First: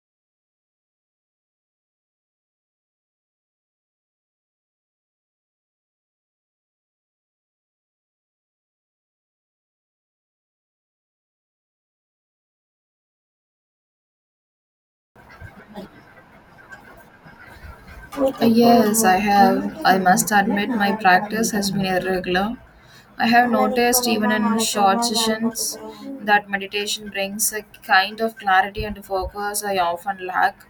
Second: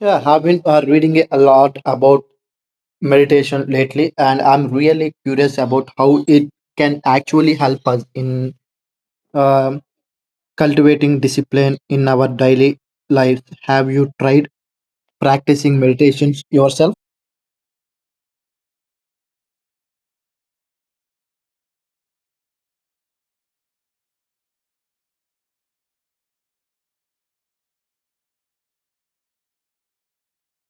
Yeah, I've been reading a lot about meditation lately, and I'm really curious about how it can actually help us in um, cultivating discipline in our daily lives. Have you tried practicing meditations yourself? Yes, I have. I must admit, my practice has been irregular. I have noticed, even in short sessions, that meditation brings a kind of clarity and focus I often lack.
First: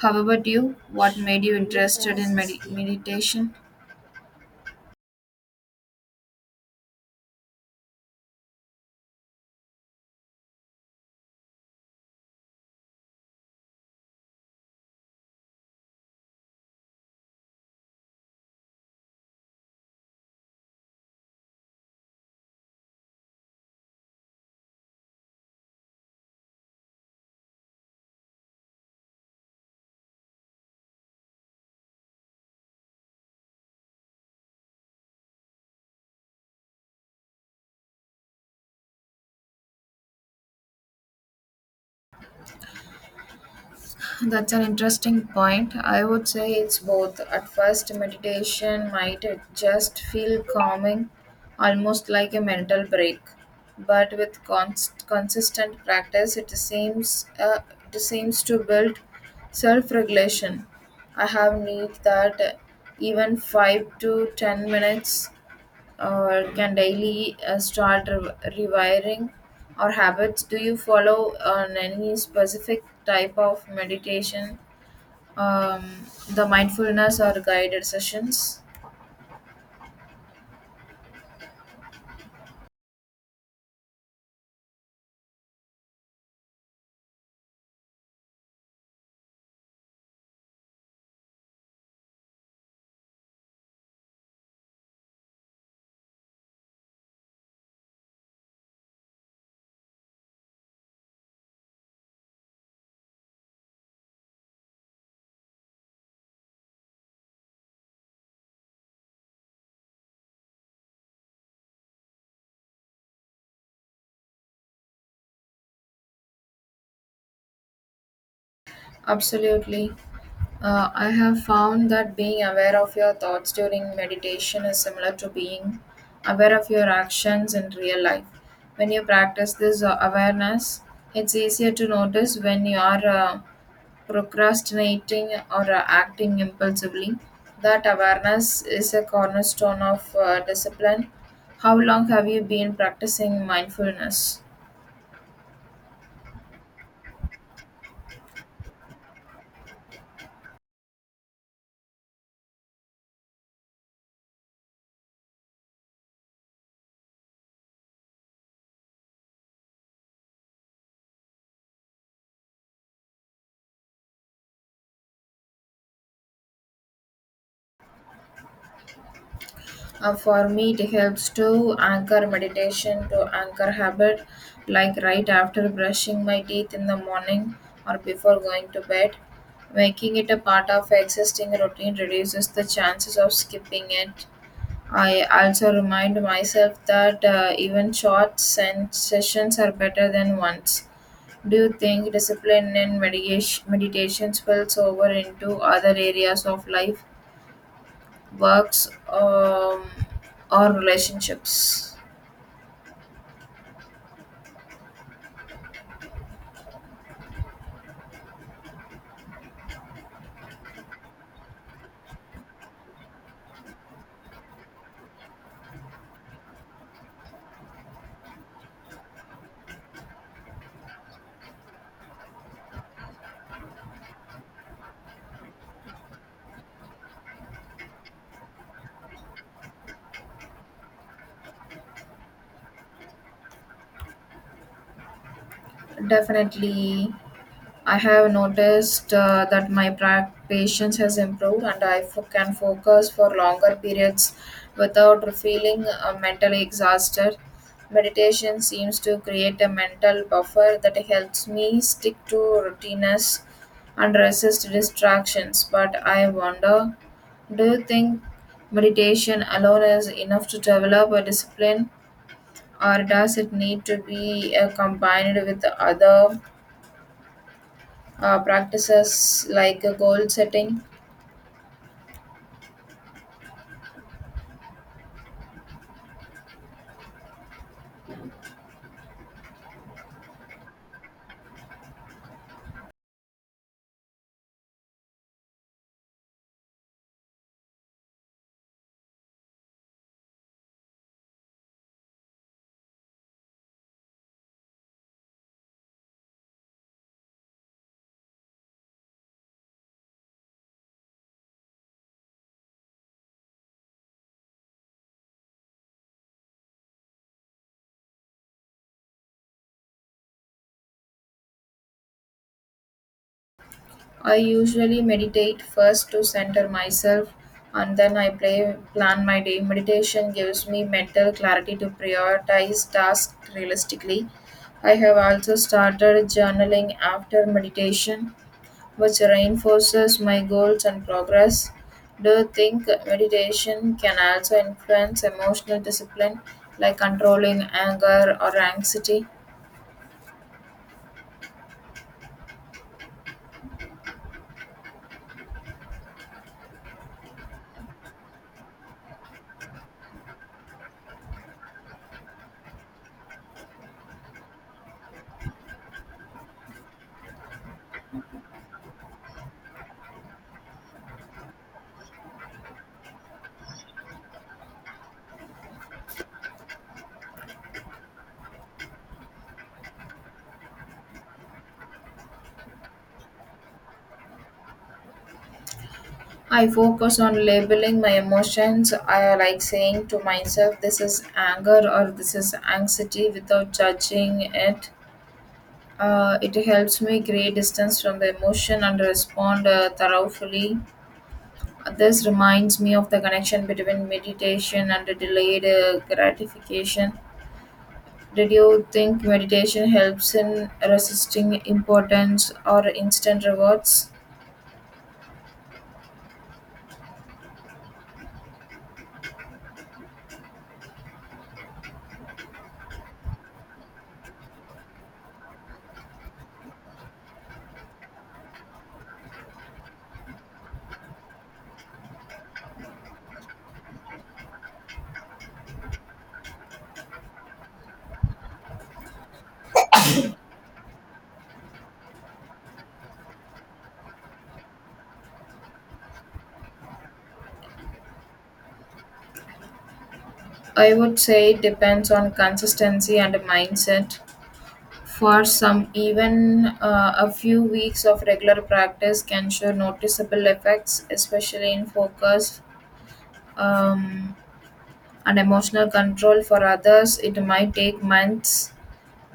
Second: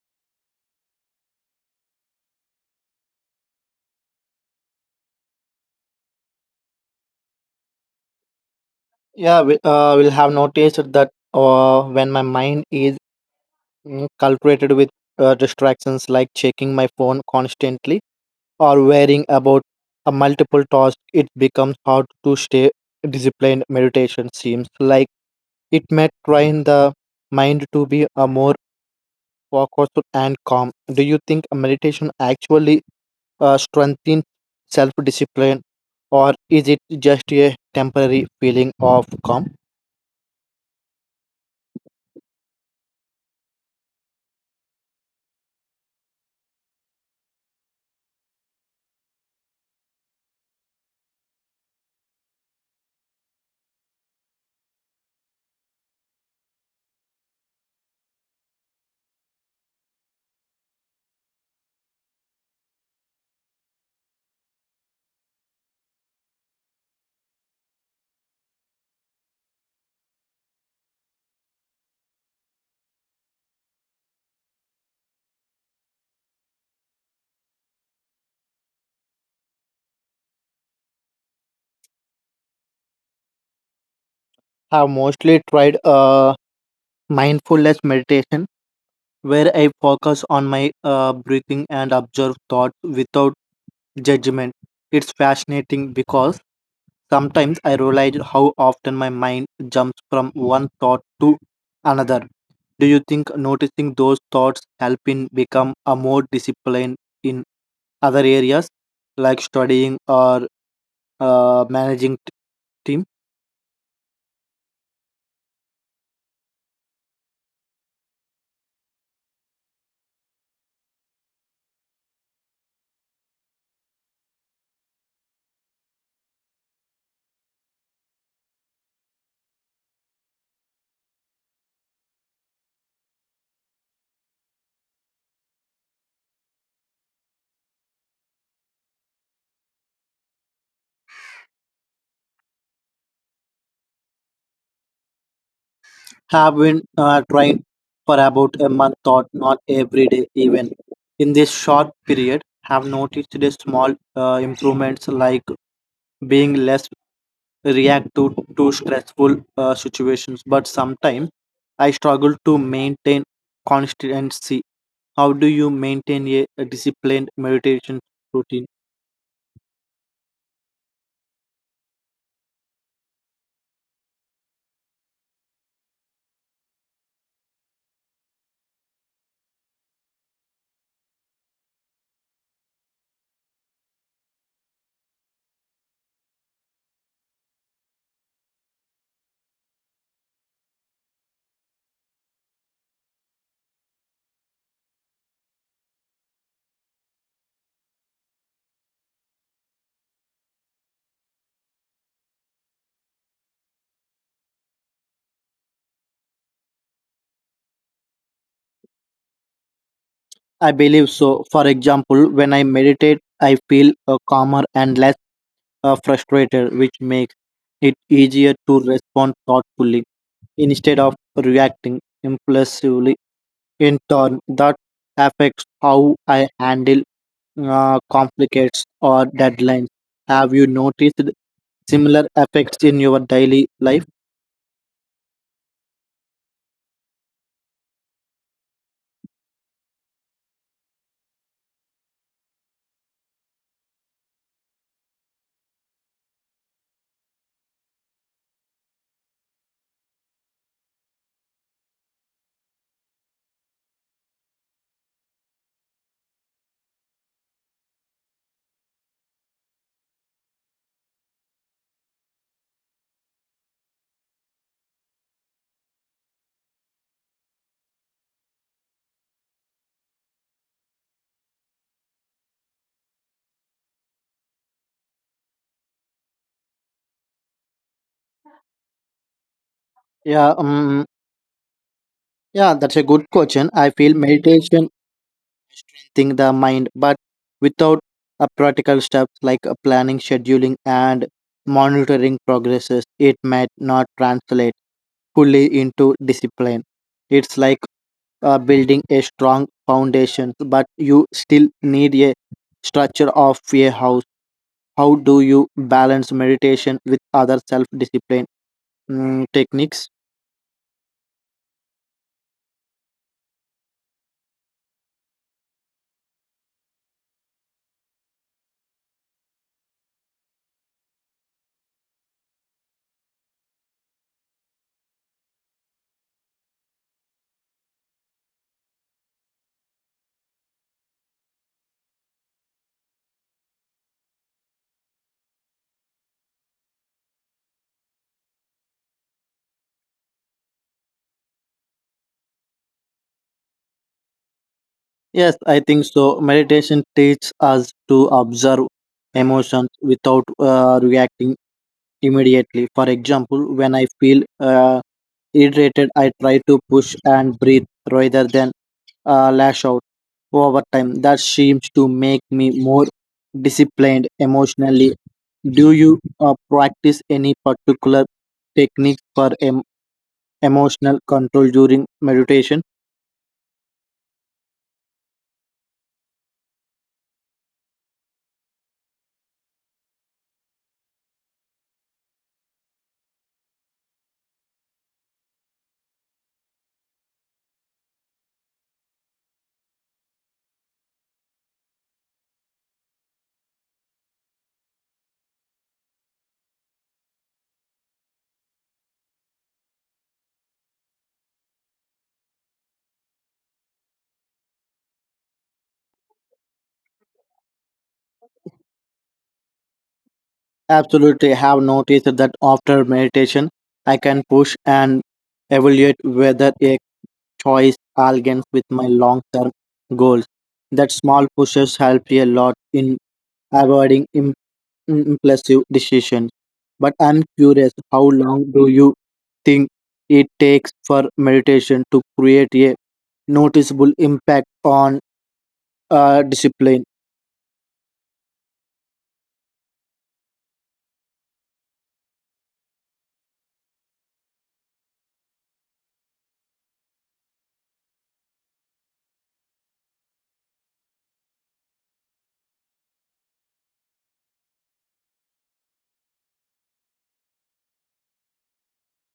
How about you? What made you interested in meditation? Yeah, we'll have noticed that when my mind is cultivated with distractions like checking my phone constantly, or worrying about a multiple task, it becomes hard to stay disciplined. Meditation seems like it may train the mind to be a more focused and calm. Do you think meditation actually strengthens self-discipline, or is it just a temporary feeling of calm? That's an interesting point. I would say it's both. At first, meditation might just feel calming, almost like a mental break. But with consistent practice, it seems to build self-regulation. I have need that even 5 to 10 minutes or can daily start rewiring or habits. Do you follow on any specific type of meditation, um, the mindfulness or guided sessions? Have mostly tried mindfulness meditation where I focus on my breathing and observe thoughts without judgment. It's fascinating because sometimes I realize how often my mind jumps from one thought to another. Do you think noticing those thoughts help in become a more disciplined in other areas like studying or managing teams? Absolutely. I have found that being aware of your thoughts during meditation is similar to being aware of your actions in real life. When you practice this awareness, it's easier to notice when you are procrastinating or acting impulsively. That awareness is a cornerstone of discipline. How long have you been practicing mindfulness? Have been trying for about a month or not every day even in this short period have noticed the small improvements like being less reactive to stressful situations, but sometimes I struggle to maintain consistency. How do you maintain a disciplined meditation routine? For me, it helps to anchor meditation to anchor habit, like right after brushing my teeth in the morning or before going to bed. Making it a part of existing routine reduces the chances of skipping it. I also remind myself that even short sessions are better than ones. Do you think discipline in meditation spills over into other areas of life, works, or relationships? I believe so. For example, when I meditate, I feel calmer and less frustrated, which makes it easier to respond thoughtfully instead of reacting impulsively. In turn, that affects how I handle conflicts or deadlines. Have you noticed similar effects in your daily life? Definitely. I have noticed that my patience has improved and I can focus for longer periods without feeling mentally exhausted. Meditation seems to create a mental buffer that helps me stick to routines and resist distractions. But I wonder, do you think meditation alone is enough to develop a discipline, or does it need to be combined with the other practices like a goal setting? Yeah, yeah, that's a good question. I feel meditation strengthening the mind, but without a practical steps like a planning, scheduling, and monitoring progresses, it might not translate fully into discipline. It's like building a strong foundation, but you still need a structure of a house. How do you balance meditation with other self discipline techniques? I usually meditate first to center myself, and then plan my day. Meditation gives me mental clarity to prioritize tasks realistically. I have also started journaling after meditation, which reinforces my goals and progress. Do you think meditation can also influence emotional discipline, like controlling anger or anxiety? Yes, I think so. Meditation teaches us to observe emotions without reacting immediately. For example, when I feel irritated, I try to push and breathe rather than lash out over time. That seems to make me more disciplined emotionally. Do you practice any particular technique for emotional control during meditation? I focus on labeling my emotions. I like saying to myself, this is anger or this is anxiety without judging it. It helps me create distance from the emotion and respond thoroughly. This reminds me of the connection between meditation and the delayed gratification. Did you think meditation helps in resisting importance or instant rewards? Absolutely have noticed that after meditation, I can push and evaluate whether a choice aligns with my long term goals. That small pushes help a lot in avoiding impulsive decisions. But I'm curious, how long do you think it takes for meditation to create a noticeable impact on discipline? I would say it depends on consistency and mindset. For some, even a few weeks of regular practice can show noticeable effects, especially in focus, um, and emotional control. For others, it might take months.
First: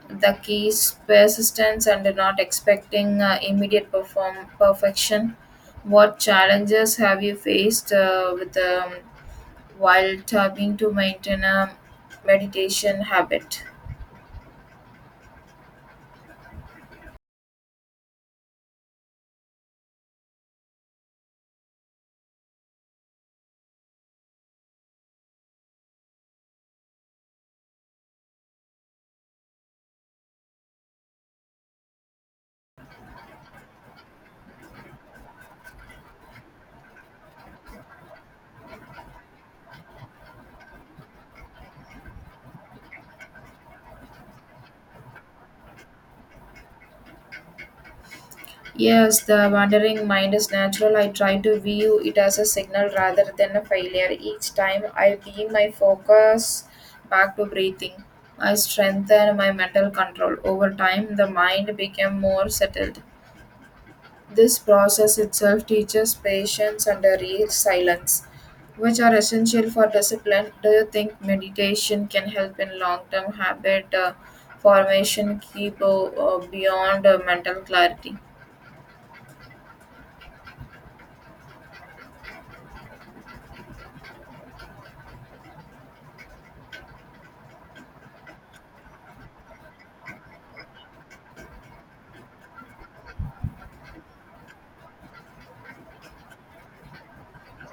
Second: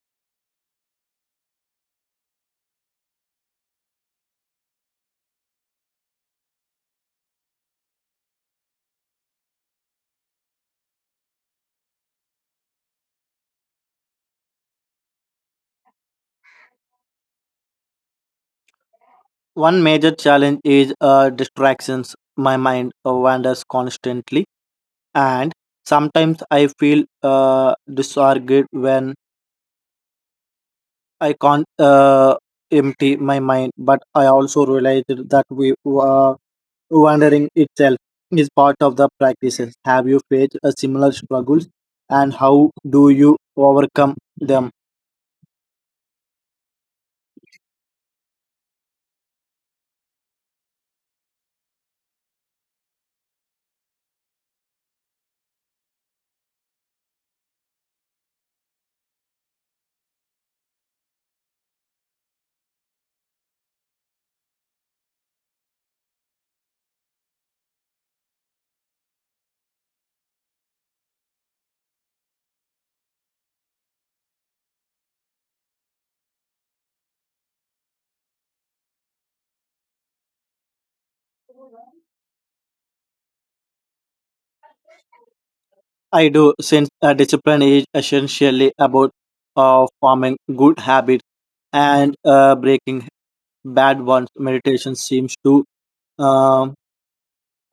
The key is persistence and not expecting immediate perform perfection. What challenges have you faced with, while trying to maintain a meditation habit? One major challenge is distractions. My mind wanders constantly and sometimes I feel disargued when I can't empty my mind. But I also realized that we wandering itself is part of the practices. Have you faced a similar struggles, and how do you overcome them? Yes, the wandering mind is natural. I try to view it as a signal rather than a failure. Each time I beam my focus back to breathing, I strengthen my mental control. Over time, the mind became more settled. This process itself teaches patience and a real silence, which are essential for discipline. Do you think meditation can help in long term habit formation, keep beyond mental clarity? I do, since discipline is essentially about forming good habits and breaking bad ones. Meditation seems to uh,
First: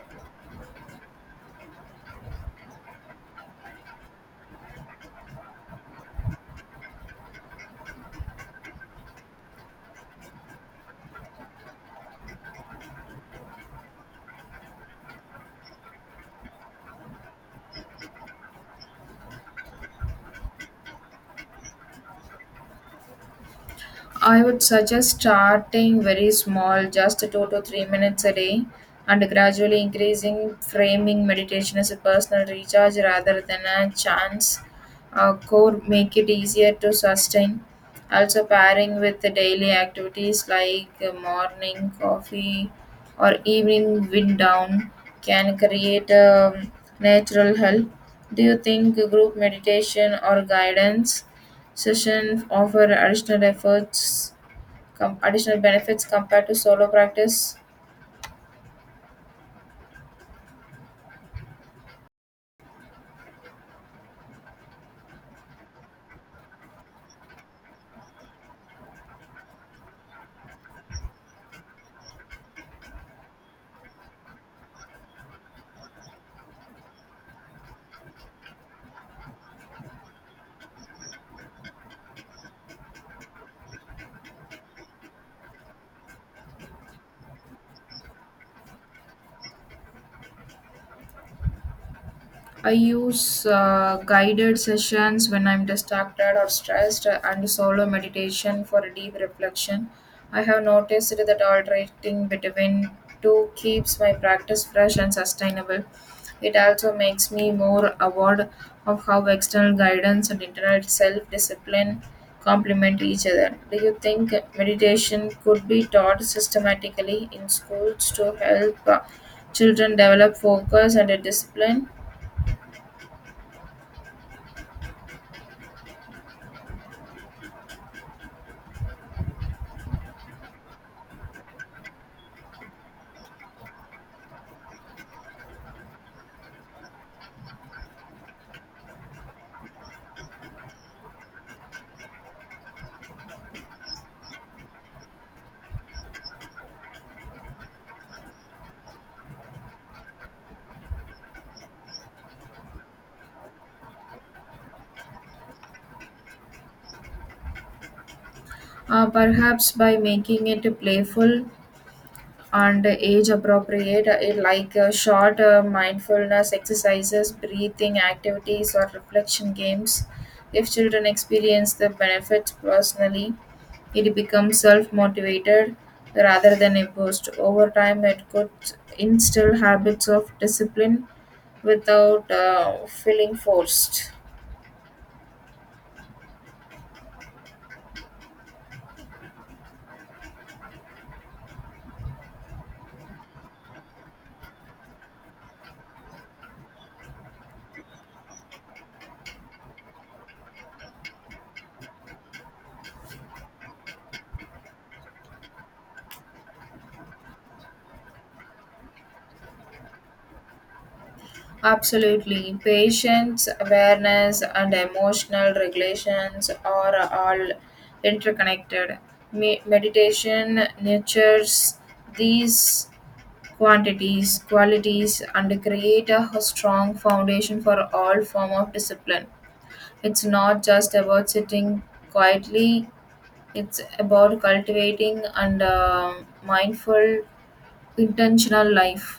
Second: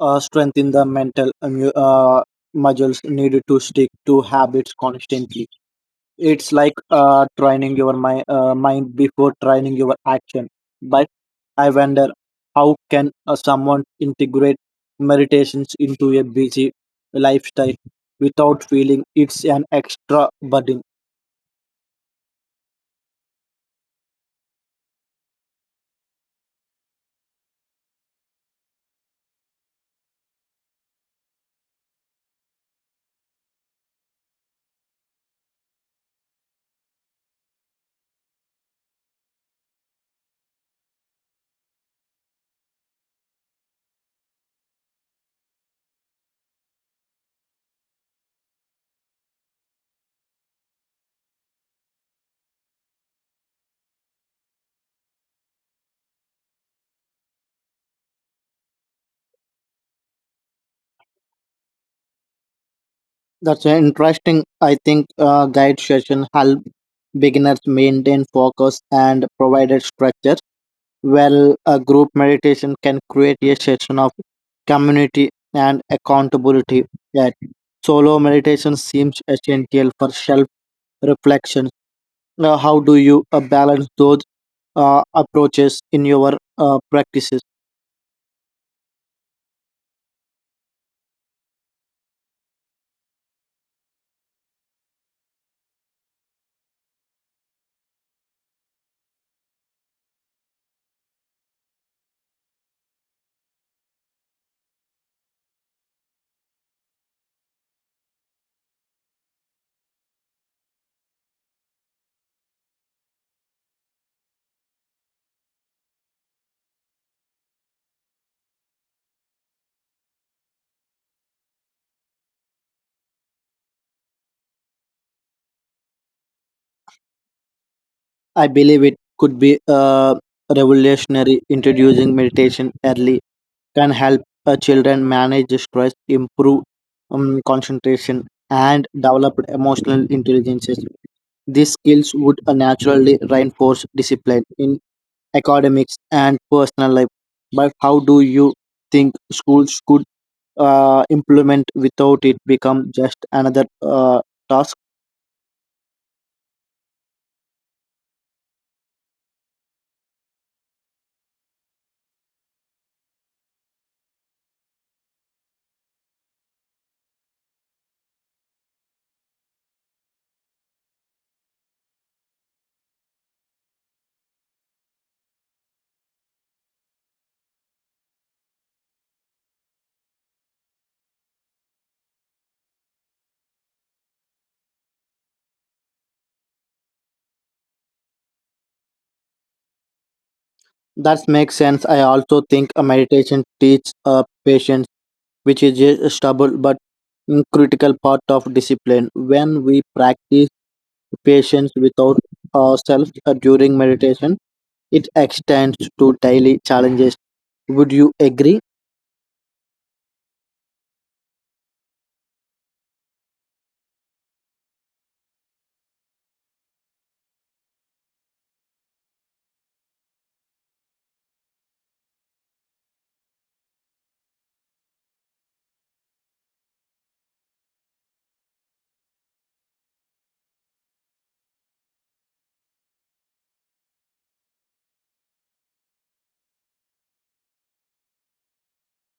strengthen the mental muscles needed to stick to habits constantly. It's like training your mind before training your action. But I wonder how can someone integrate meditations into a busy lifestyle without feeling it's an extra burden? I would suggest starting very small, just 2 to 3 minutes a day, and gradually increasing, framing meditation as a personal recharge rather than a chance. Core make it easier to sustain. Also, pairing with the daily activities like morning coffee or evening wind down can create a natural help. Do you think group meditation or guidance sessions offer additional benefits compared to solo practice? That's an interesting, I think, guide session help beginners maintain focus and provided structure. Well, a group meditation can create a session of community and accountability that solo meditation seems essential for self reflection. Now, how do you balance those approaches in your practices? I use guided sessions when I'm distracted or stressed, and solo meditation for deep reflection. I have noticed that alternating between two keeps my practice fresh and sustainable. It also makes me more aware of how external guidance and internal self discipline complement each other. Do you think meditation could be taught systematically in schools to help children develop focus and a discipline? I believe it could be revolutionary. Introducing meditation early can help children manage stress, improve concentration, and develop emotional intelligences. These skills would naturally reinforce discipline in academics and personal life. But how do you think schools could implement without it become just another task? Perhaps by making it playful and age appropriate, like short mindfulness exercises, breathing activities, or reflection games. If children experience the benefits personally, it becomes self motivated rather than imposed. Over time, it could instill habits of discipline without feeling forced. That makes sense. I also think a meditation teaches a patience, which is a stubborn but critical part of discipline. When we practice patience without ourselves during meditation, it extends to daily challenges. Would you agree? Absolutely. Patience, awareness, and emotional regulations are all interconnected. Meditation nurtures these qualities, and create a strong foundation for all form of discipline. It's not just about sitting quietly. It's about cultivating and mindful, intentional life.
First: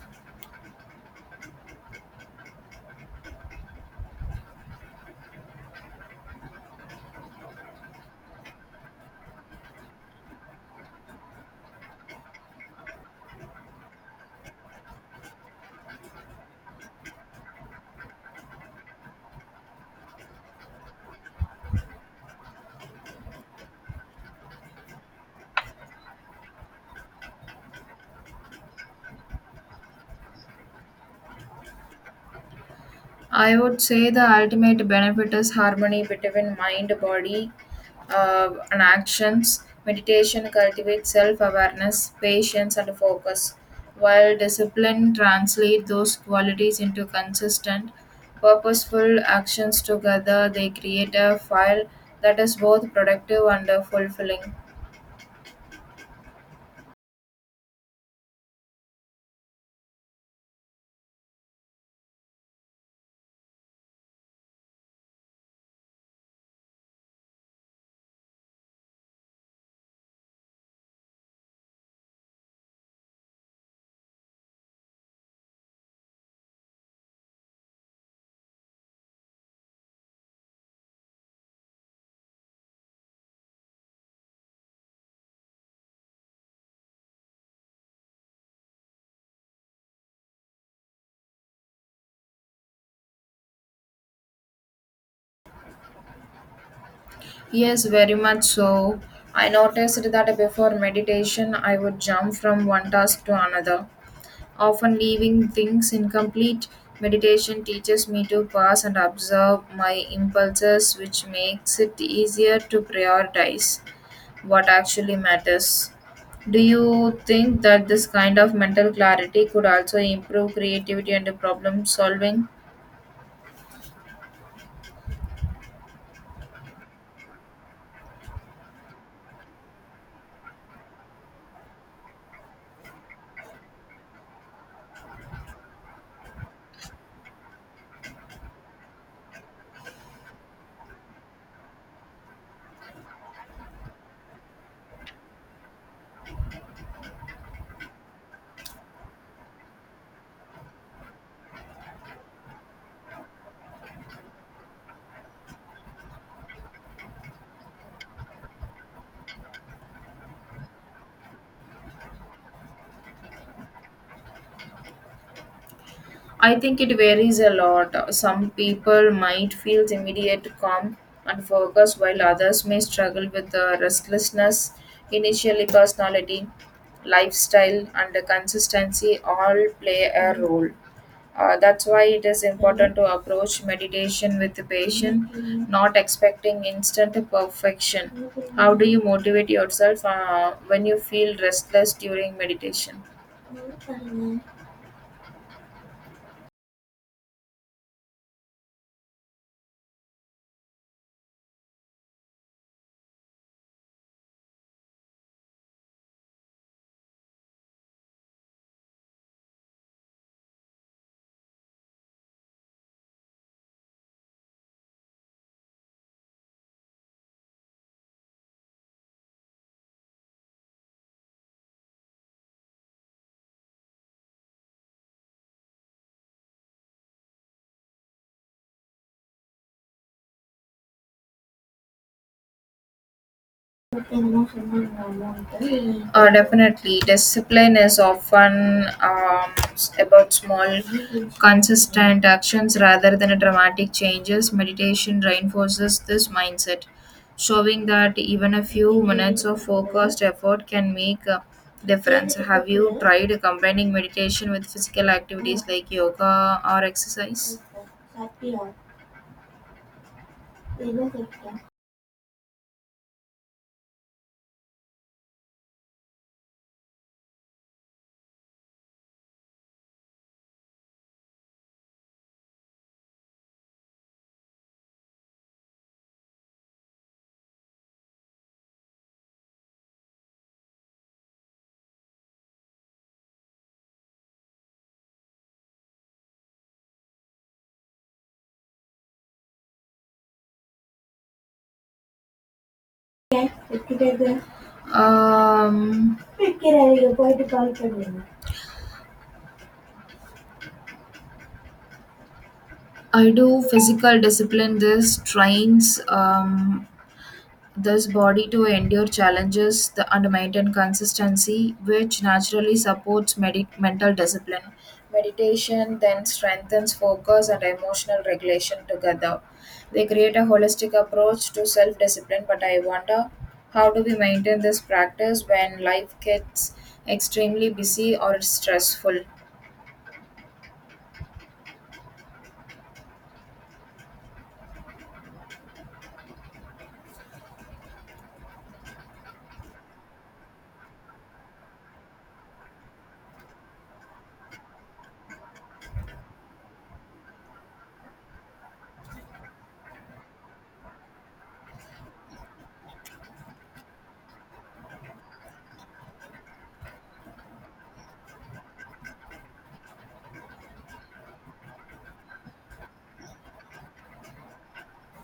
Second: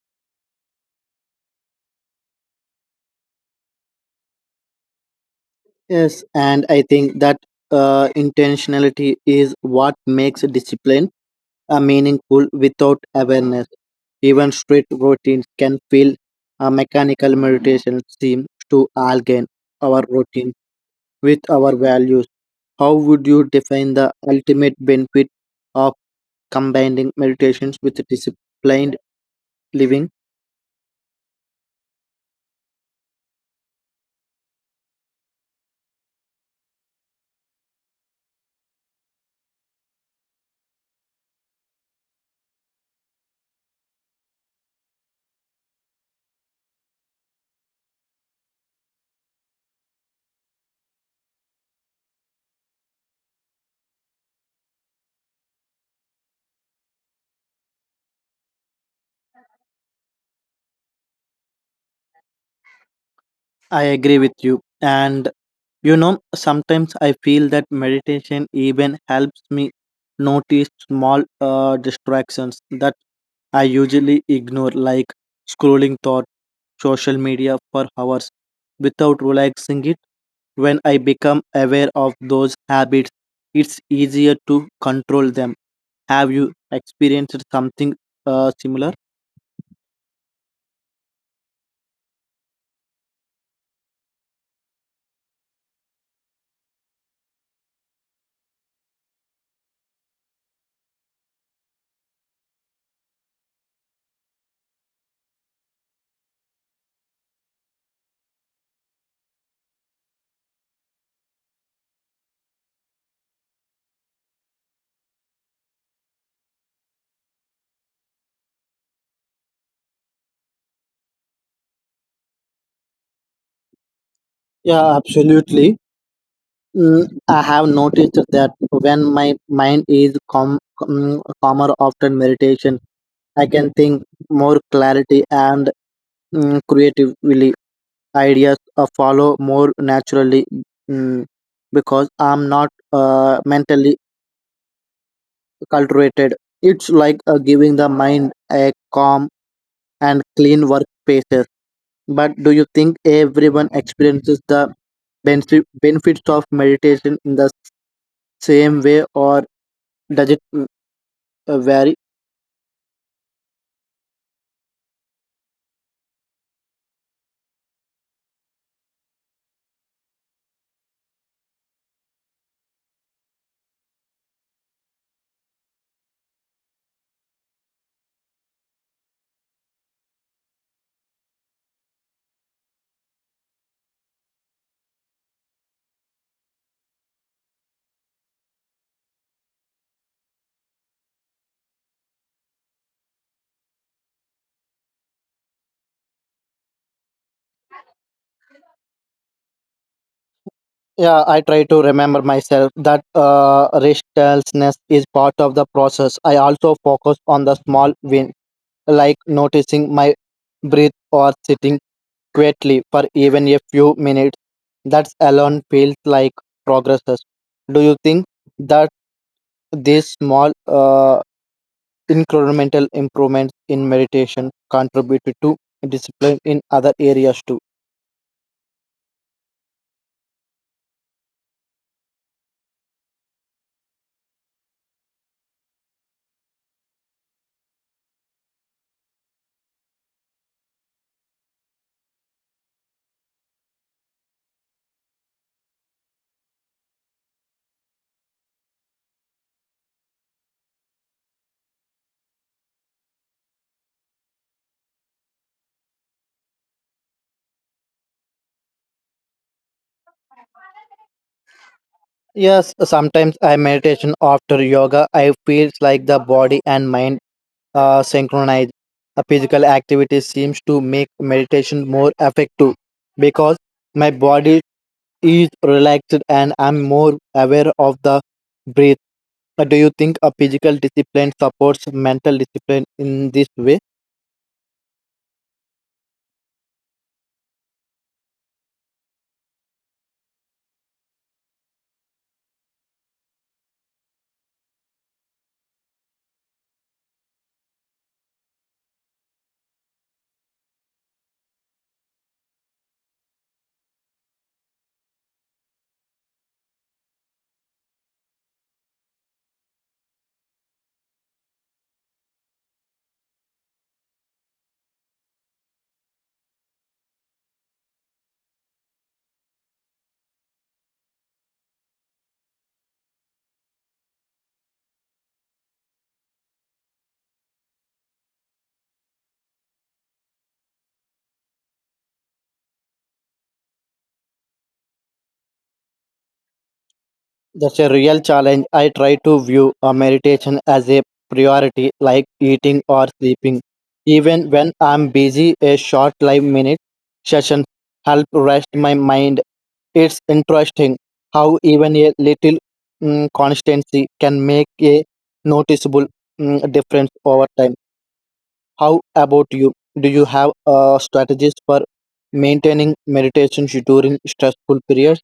Yes, and I think that intentionality is what makes discipline meaningful without awareness. Even strict routines can feel a mechanical meditation seems to align our routine with our values. How would you define the ultimate benefit of combining meditations with disciplined living? I would say the ultimate benefit is harmony between mind, body, and actions. Meditation cultivates self awareness, patience, and focus, while discipline translates those qualities into consistent, purposeful actions. Together, they create a file that is both productive and fulfilling. I agree with you. And you know, sometimes I feel that meditation even helps me notice small distractions that I usually ignore, like scrolling thought, social media for hours without relaxing it. When I become aware of those habits, it's easier to control them. Have you experienced something similar? Yes, very much so. I noticed that before meditation, I would jump from one task to another, often leaving things incomplete. Meditation teaches me to pause and observe my impulses, which makes it easier to prioritize what actually matters. Do you think that this kind of mental clarity could also improve creativity and problem solving? Yeah, absolutely. I have noticed that when my mind is calmer after meditation, I can think more clarity and creatively. Ideas follow more naturally mm, because I'm not mentally cultivated. It's like giving the mind a calm and clean workspace. But do you think everyone experiences the benefits of meditation in the same way, or does it vary? I think it varies a lot. Some people might feel immediate calm and focus, while others may struggle with the restlessness. Initially, personality, lifestyle, and the consistency all play a role. That's why it is important to approach meditation with patience, not expecting instant perfection. How do you motivate yourself when you feel restless during meditation? Yeah, I try to remember myself that restlessness is part of the process. I also focus on the small win, like noticing my breath or sitting quietly for even a few minutes. That alone feels like progresses. Do you think that these small incremental improvements in meditation contribute to discipline in other areas too? Uh, Definitely, discipline is often, about small, consistent actions rather than dramatic changes. Meditation reinforces this mindset, showing that even a few minutes of focused effort can make a difference. Have you tried combining meditation with physical activities like yoga or exercise? Yes, sometimes I meditation after yoga. I feels like the body and mind synchronize. A physical activity seems to make meditation more effective because my body is relaxed and I'm more aware of the breath. Do you think a physical discipline supports mental discipline in this way? Um, I do physical discipline. This trains, this body to endure challenges the, and maintain consistency, which naturally supports mental discipline. Meditation then strengthens focus and emotional regulation together. They create a holistic approach to self discipline, but I wonder, how do we maintain this practice when life gets extremely busy or stressful? That's a real challenge. I try to view a meditation as a priority, like eating or sleeping. Even when I'm busy, a short 5-minute session help rest my mind. It's interesting how even a little constancy can make a noticeable difference over time. How about you? Do you have strategies for maintaining meditation during stressful periods?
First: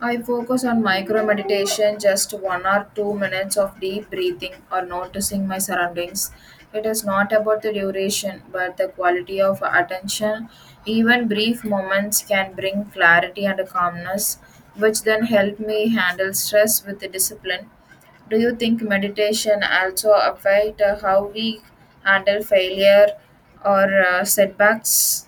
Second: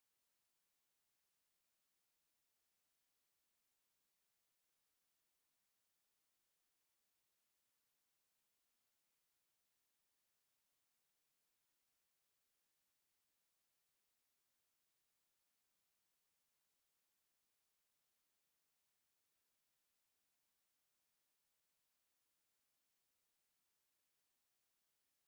I focus on micro meditation, just 1 or 2 minutes of deep breathing or noticing my surroundings. It is not about the duration, but the quality of attention. Even brief moments can bring clarity and calmness, which then help me handle stress with discipline. Do you think meditation also affect how we handle failure or setbacks?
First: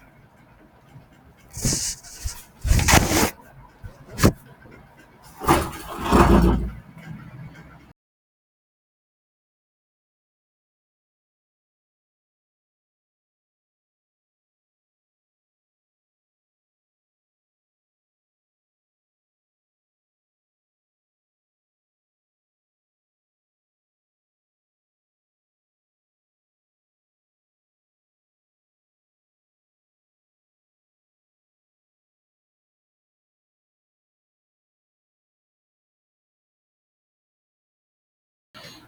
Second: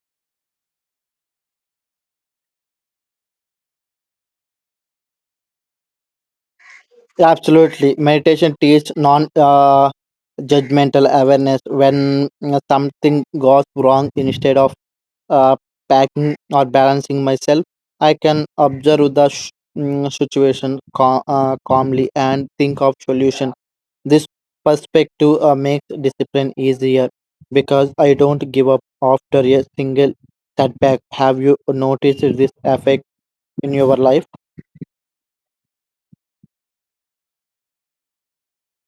Absolutely. Meditation teaches non judgmental awareness when something goes wrong instead of uh, packing or balancing myself. I can observe the situation calmly and think of solution. This perspective makes discipline easier because I don't give up after a single setback. Have you noticed this effect in your life?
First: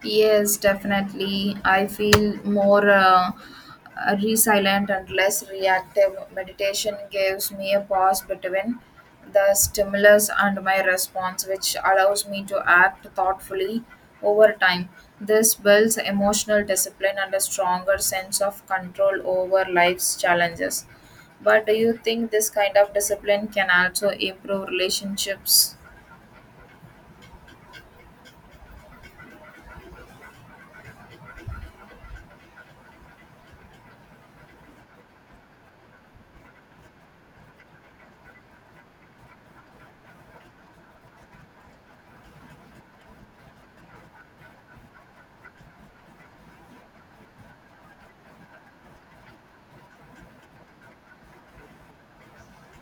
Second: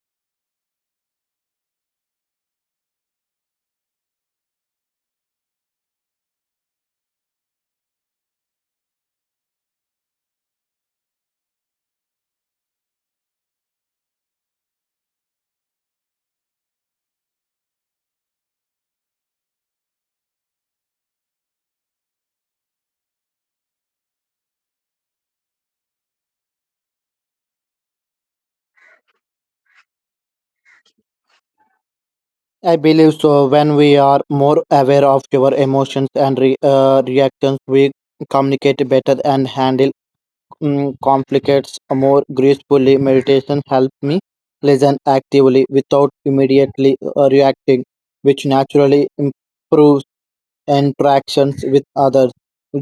Yes, definitely. I feel more resilient and less reactive. Meditation gives me a pause between the stimulus and my response, which allows me to act thoughtfully over time. This builds emotional discipline and a stronger sense of control over life's challenges. But do you think this kind of discipline can also improve relationships? I believe so. When we are more aware of our emotions and reactions, we communicate better and handle conflicts more gracefully. Meditation helps me listen actively without immediately reacting, which naturally improves interactions with others.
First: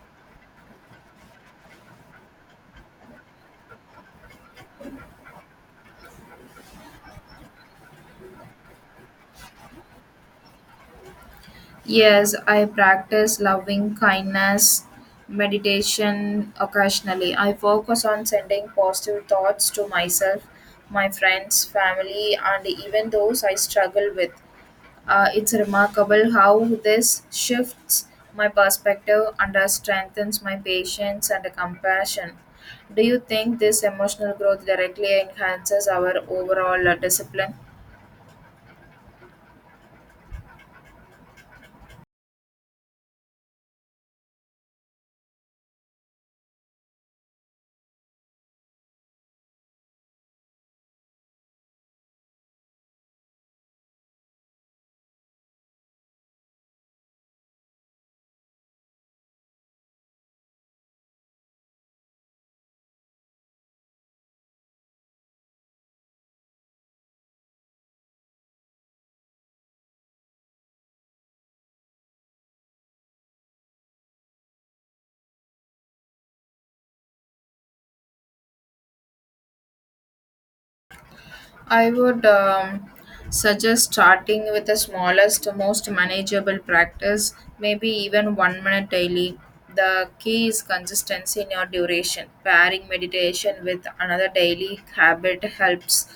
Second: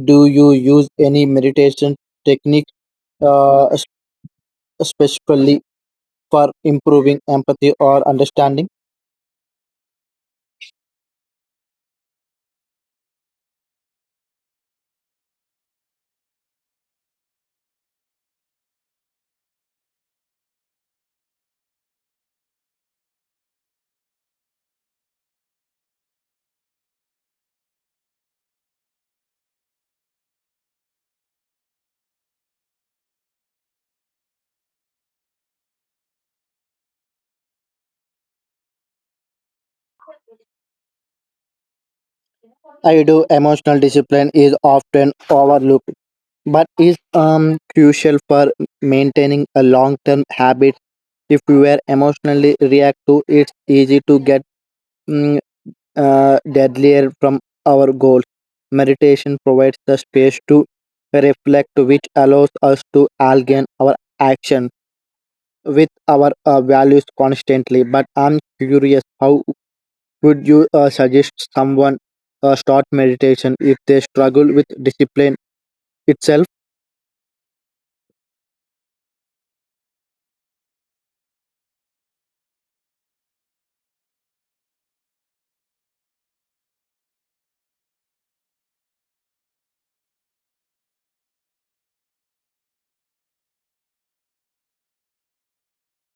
Do you use any meditation technique, uh, es- especially for improving empathy or understanding? Yes, I practice loving kindness meditation occasionally. I focus on sending positive thoughts to myself, my friends, family, and even those I struggle with. It's remarkable how this shifts my perspective and strengthens my patience and compassion. Do you think this emotional growth directly enhances our overall discipline? I do emotional discipline is often overlooked, but is crucial for maintaining a long term habit. If we are emotionally reactive, it's easy to get mm, deadlier from our goals. Meditation provides the space to reflect, which allows us to align our action with our values constantly. But I'm curious, how would you suggest someone start meditation if they struggle with discipline itself? I would, suggest starting with the smallest, most manageable practice, maybe even 1 minute daily. The key is consistency in your duration. Pairing meditation with another daily habit helps,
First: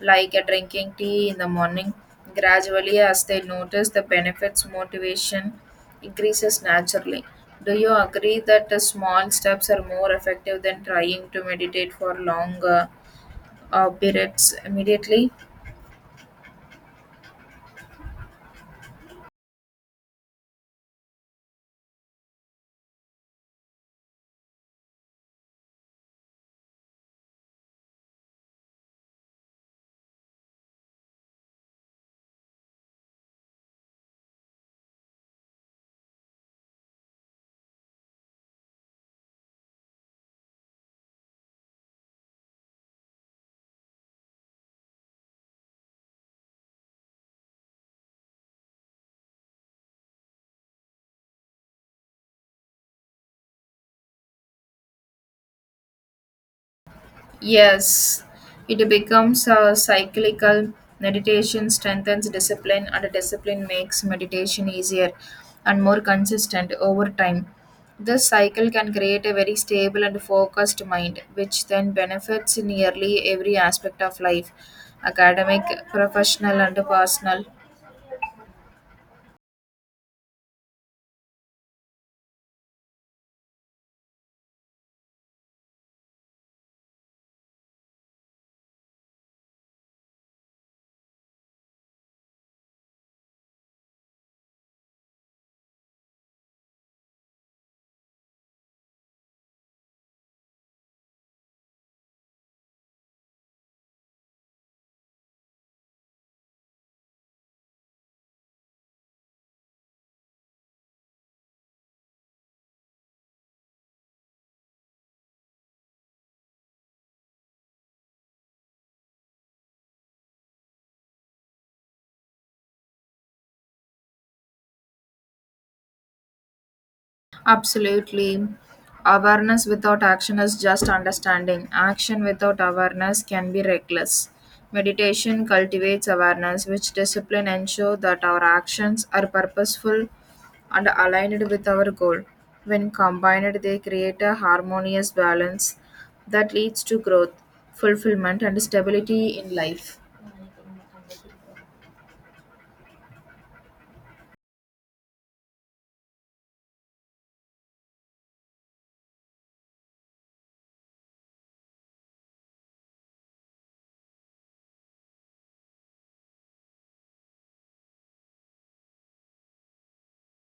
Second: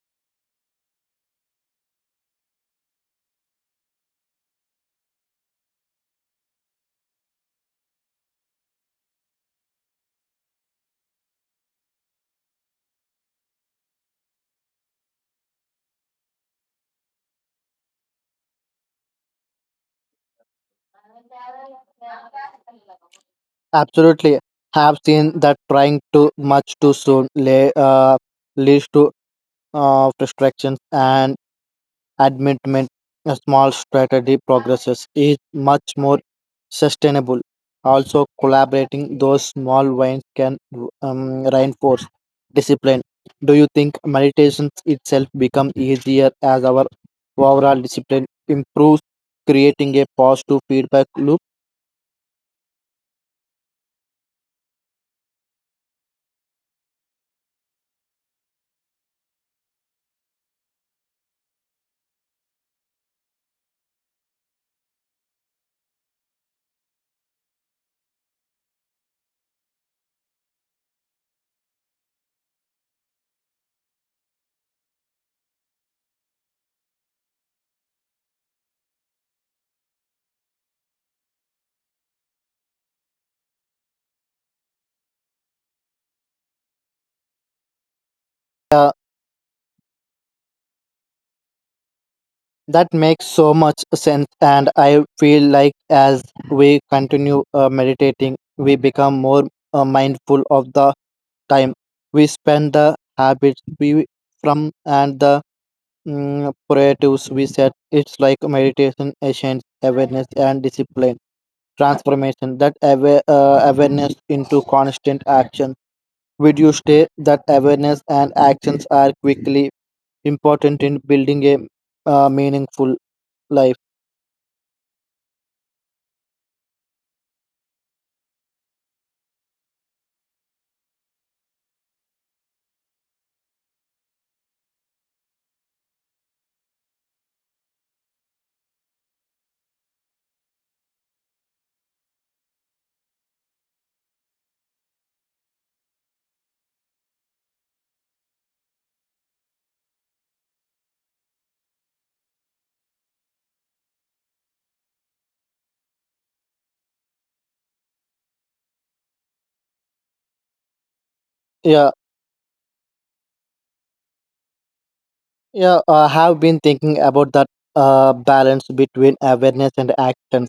like a drinking tea in the morning. Gradually, as they notice the benefits, motivation increases naturally. Do you agree that the small steps are more effective than trying to meditate for longer periods immediately? Absolutely. Have seen that trying too much too soon leads to frustration and admittedly, a small strategy progresses is much more sustainable. Also, collaborating those small wins can reinforce discipline. Do you think meditation itself becomes easier as our overall discipline improves, creating a positive feedback loop? Yes, it becomes a cyclical. Meditation strengthens discipline, and discipline makes meditation easier and more consistent over time. This cycle can create a very stable and focused mind, which then benefits in nearly every aspect of life: academic, professional, and personal. Uh, that makes so much sense, and I feel like as we continue meditating, we become more mindful of the time we spend, the habits we from, and the priorities we set. It's like meditation essence awareness and discipline transformation that awareness into constant action. Would you say that awareness and actions are quickly important in building a meaningful life? Absolutely. Awareness without action is just understanding. Action without awareness can be reckless. Meditation cultivates awareness, which discipline ensure that our actions are purposeful and aligned with our goal. When combined, they create a harmonious balance that leads to growth, fulfillment, and stability in life. yeah Yeah, I have been thinking about that balance between awareness and action.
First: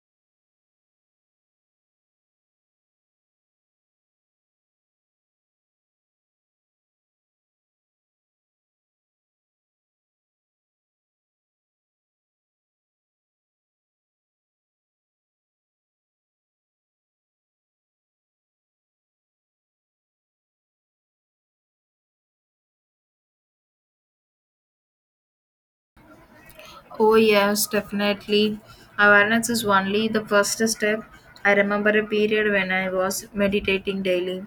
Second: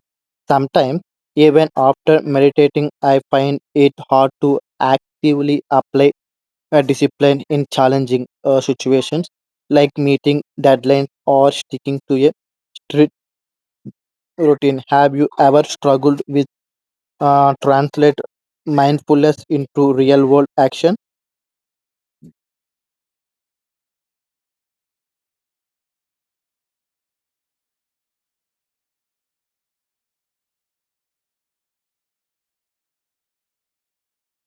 Sometimes, even after meditating, I find it hard to actively apply a discipline in challenging situations, like meeting deadlines or sticking to a strict routine. Have you ever struggled with translate mindfulness into real world action? Oh, yes, definitely. Awareness is only the first step. I remember a period when I was meditating daily,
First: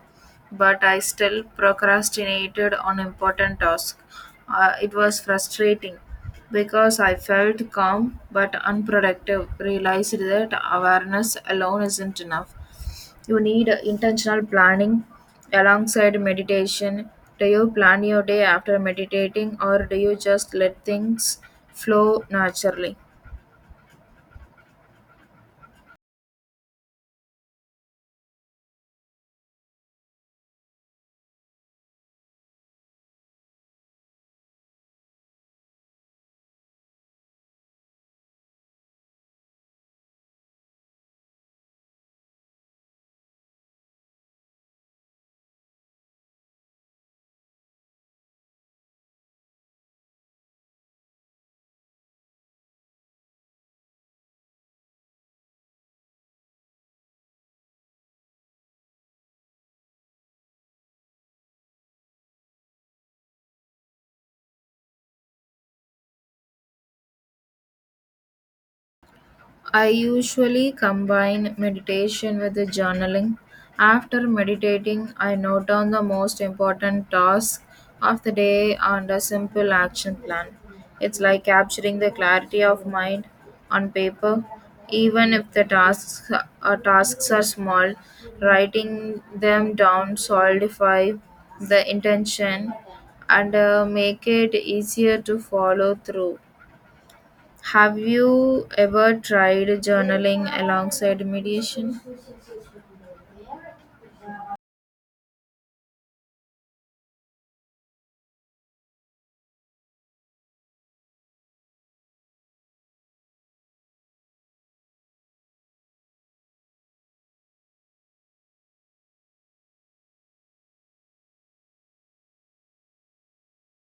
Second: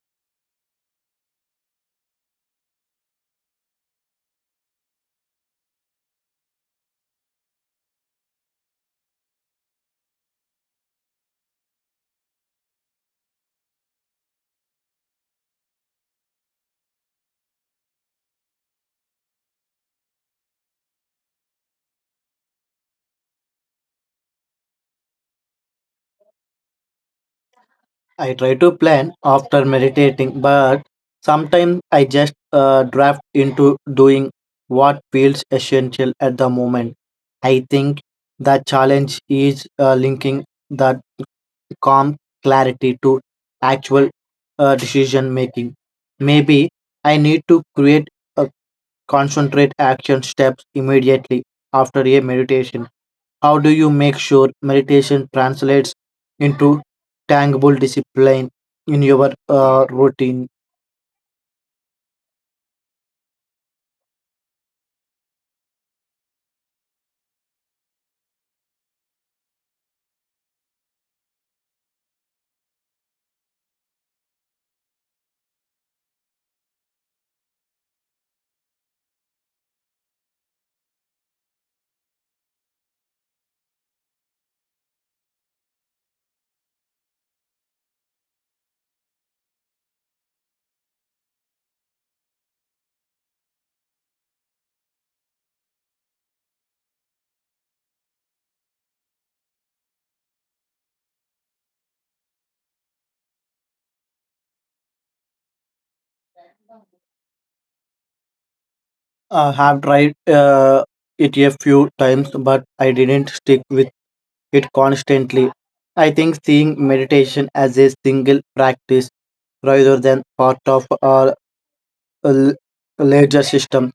but I still procrastinated on important tasks. It was frustrating because I felt calm but unproductive. Realized that awareness alone isn't enough. You need intentional planning alongside meditation. Do you plan your day after meditating, or do you just let things flow naturally? I try to plan after meditating, but sometimes I just draft into doing what feels essential at the moment. I think the challenge is linking that calm clarity to actual decision making. Maybe I need to create a concentrate action steps immediately after a meditation. How do you make sure meditation translates into tangible discipline in your routine? I usually combine meditation with the journaling. After meditating, I note down the most important tasks of the day and a simple action plan. It's like capturing the clarity of mind on paper, even if the tasks are small. Writing them down solidify the intention and make it easier to follow through. Have you ever tried journaling alongside meditation? I have tried it a few times, but I didn't stick with it constantly. I think seeing meditation as a single practice rather than part of a l- larger system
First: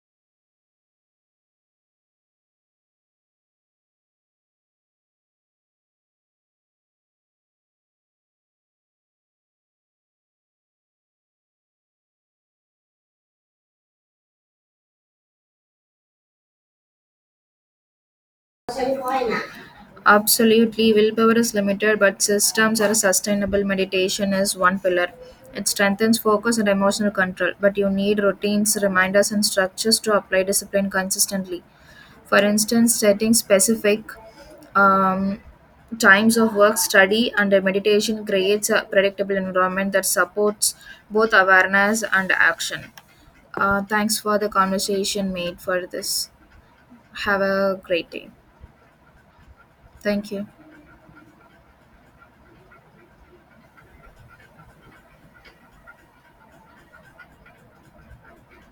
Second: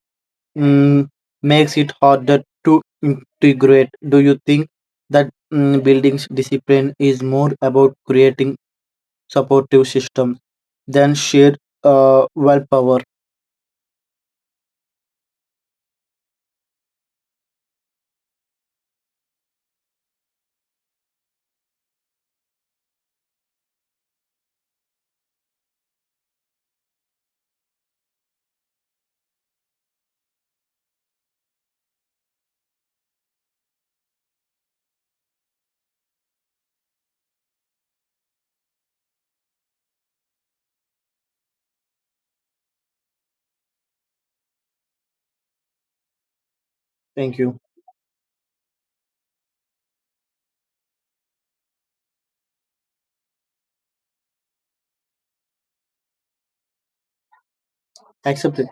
mm, makes it harder to integrate. Do you think that building discipline is more about creating supportive system than sheer willpower? Absolutely. Willpower is limited, but systems are sustainable. Meditation is one pillar. It strengthens focus and emotional control, but you need routines, reminders, and structures to apply discipline consistently. For instance, setting specific, um, times of work, study, and meditation creates a predictable environment that supports both awareness and action. Thanks for the conversation made for this. Thank Have you. a great day. Thank you. Accept it.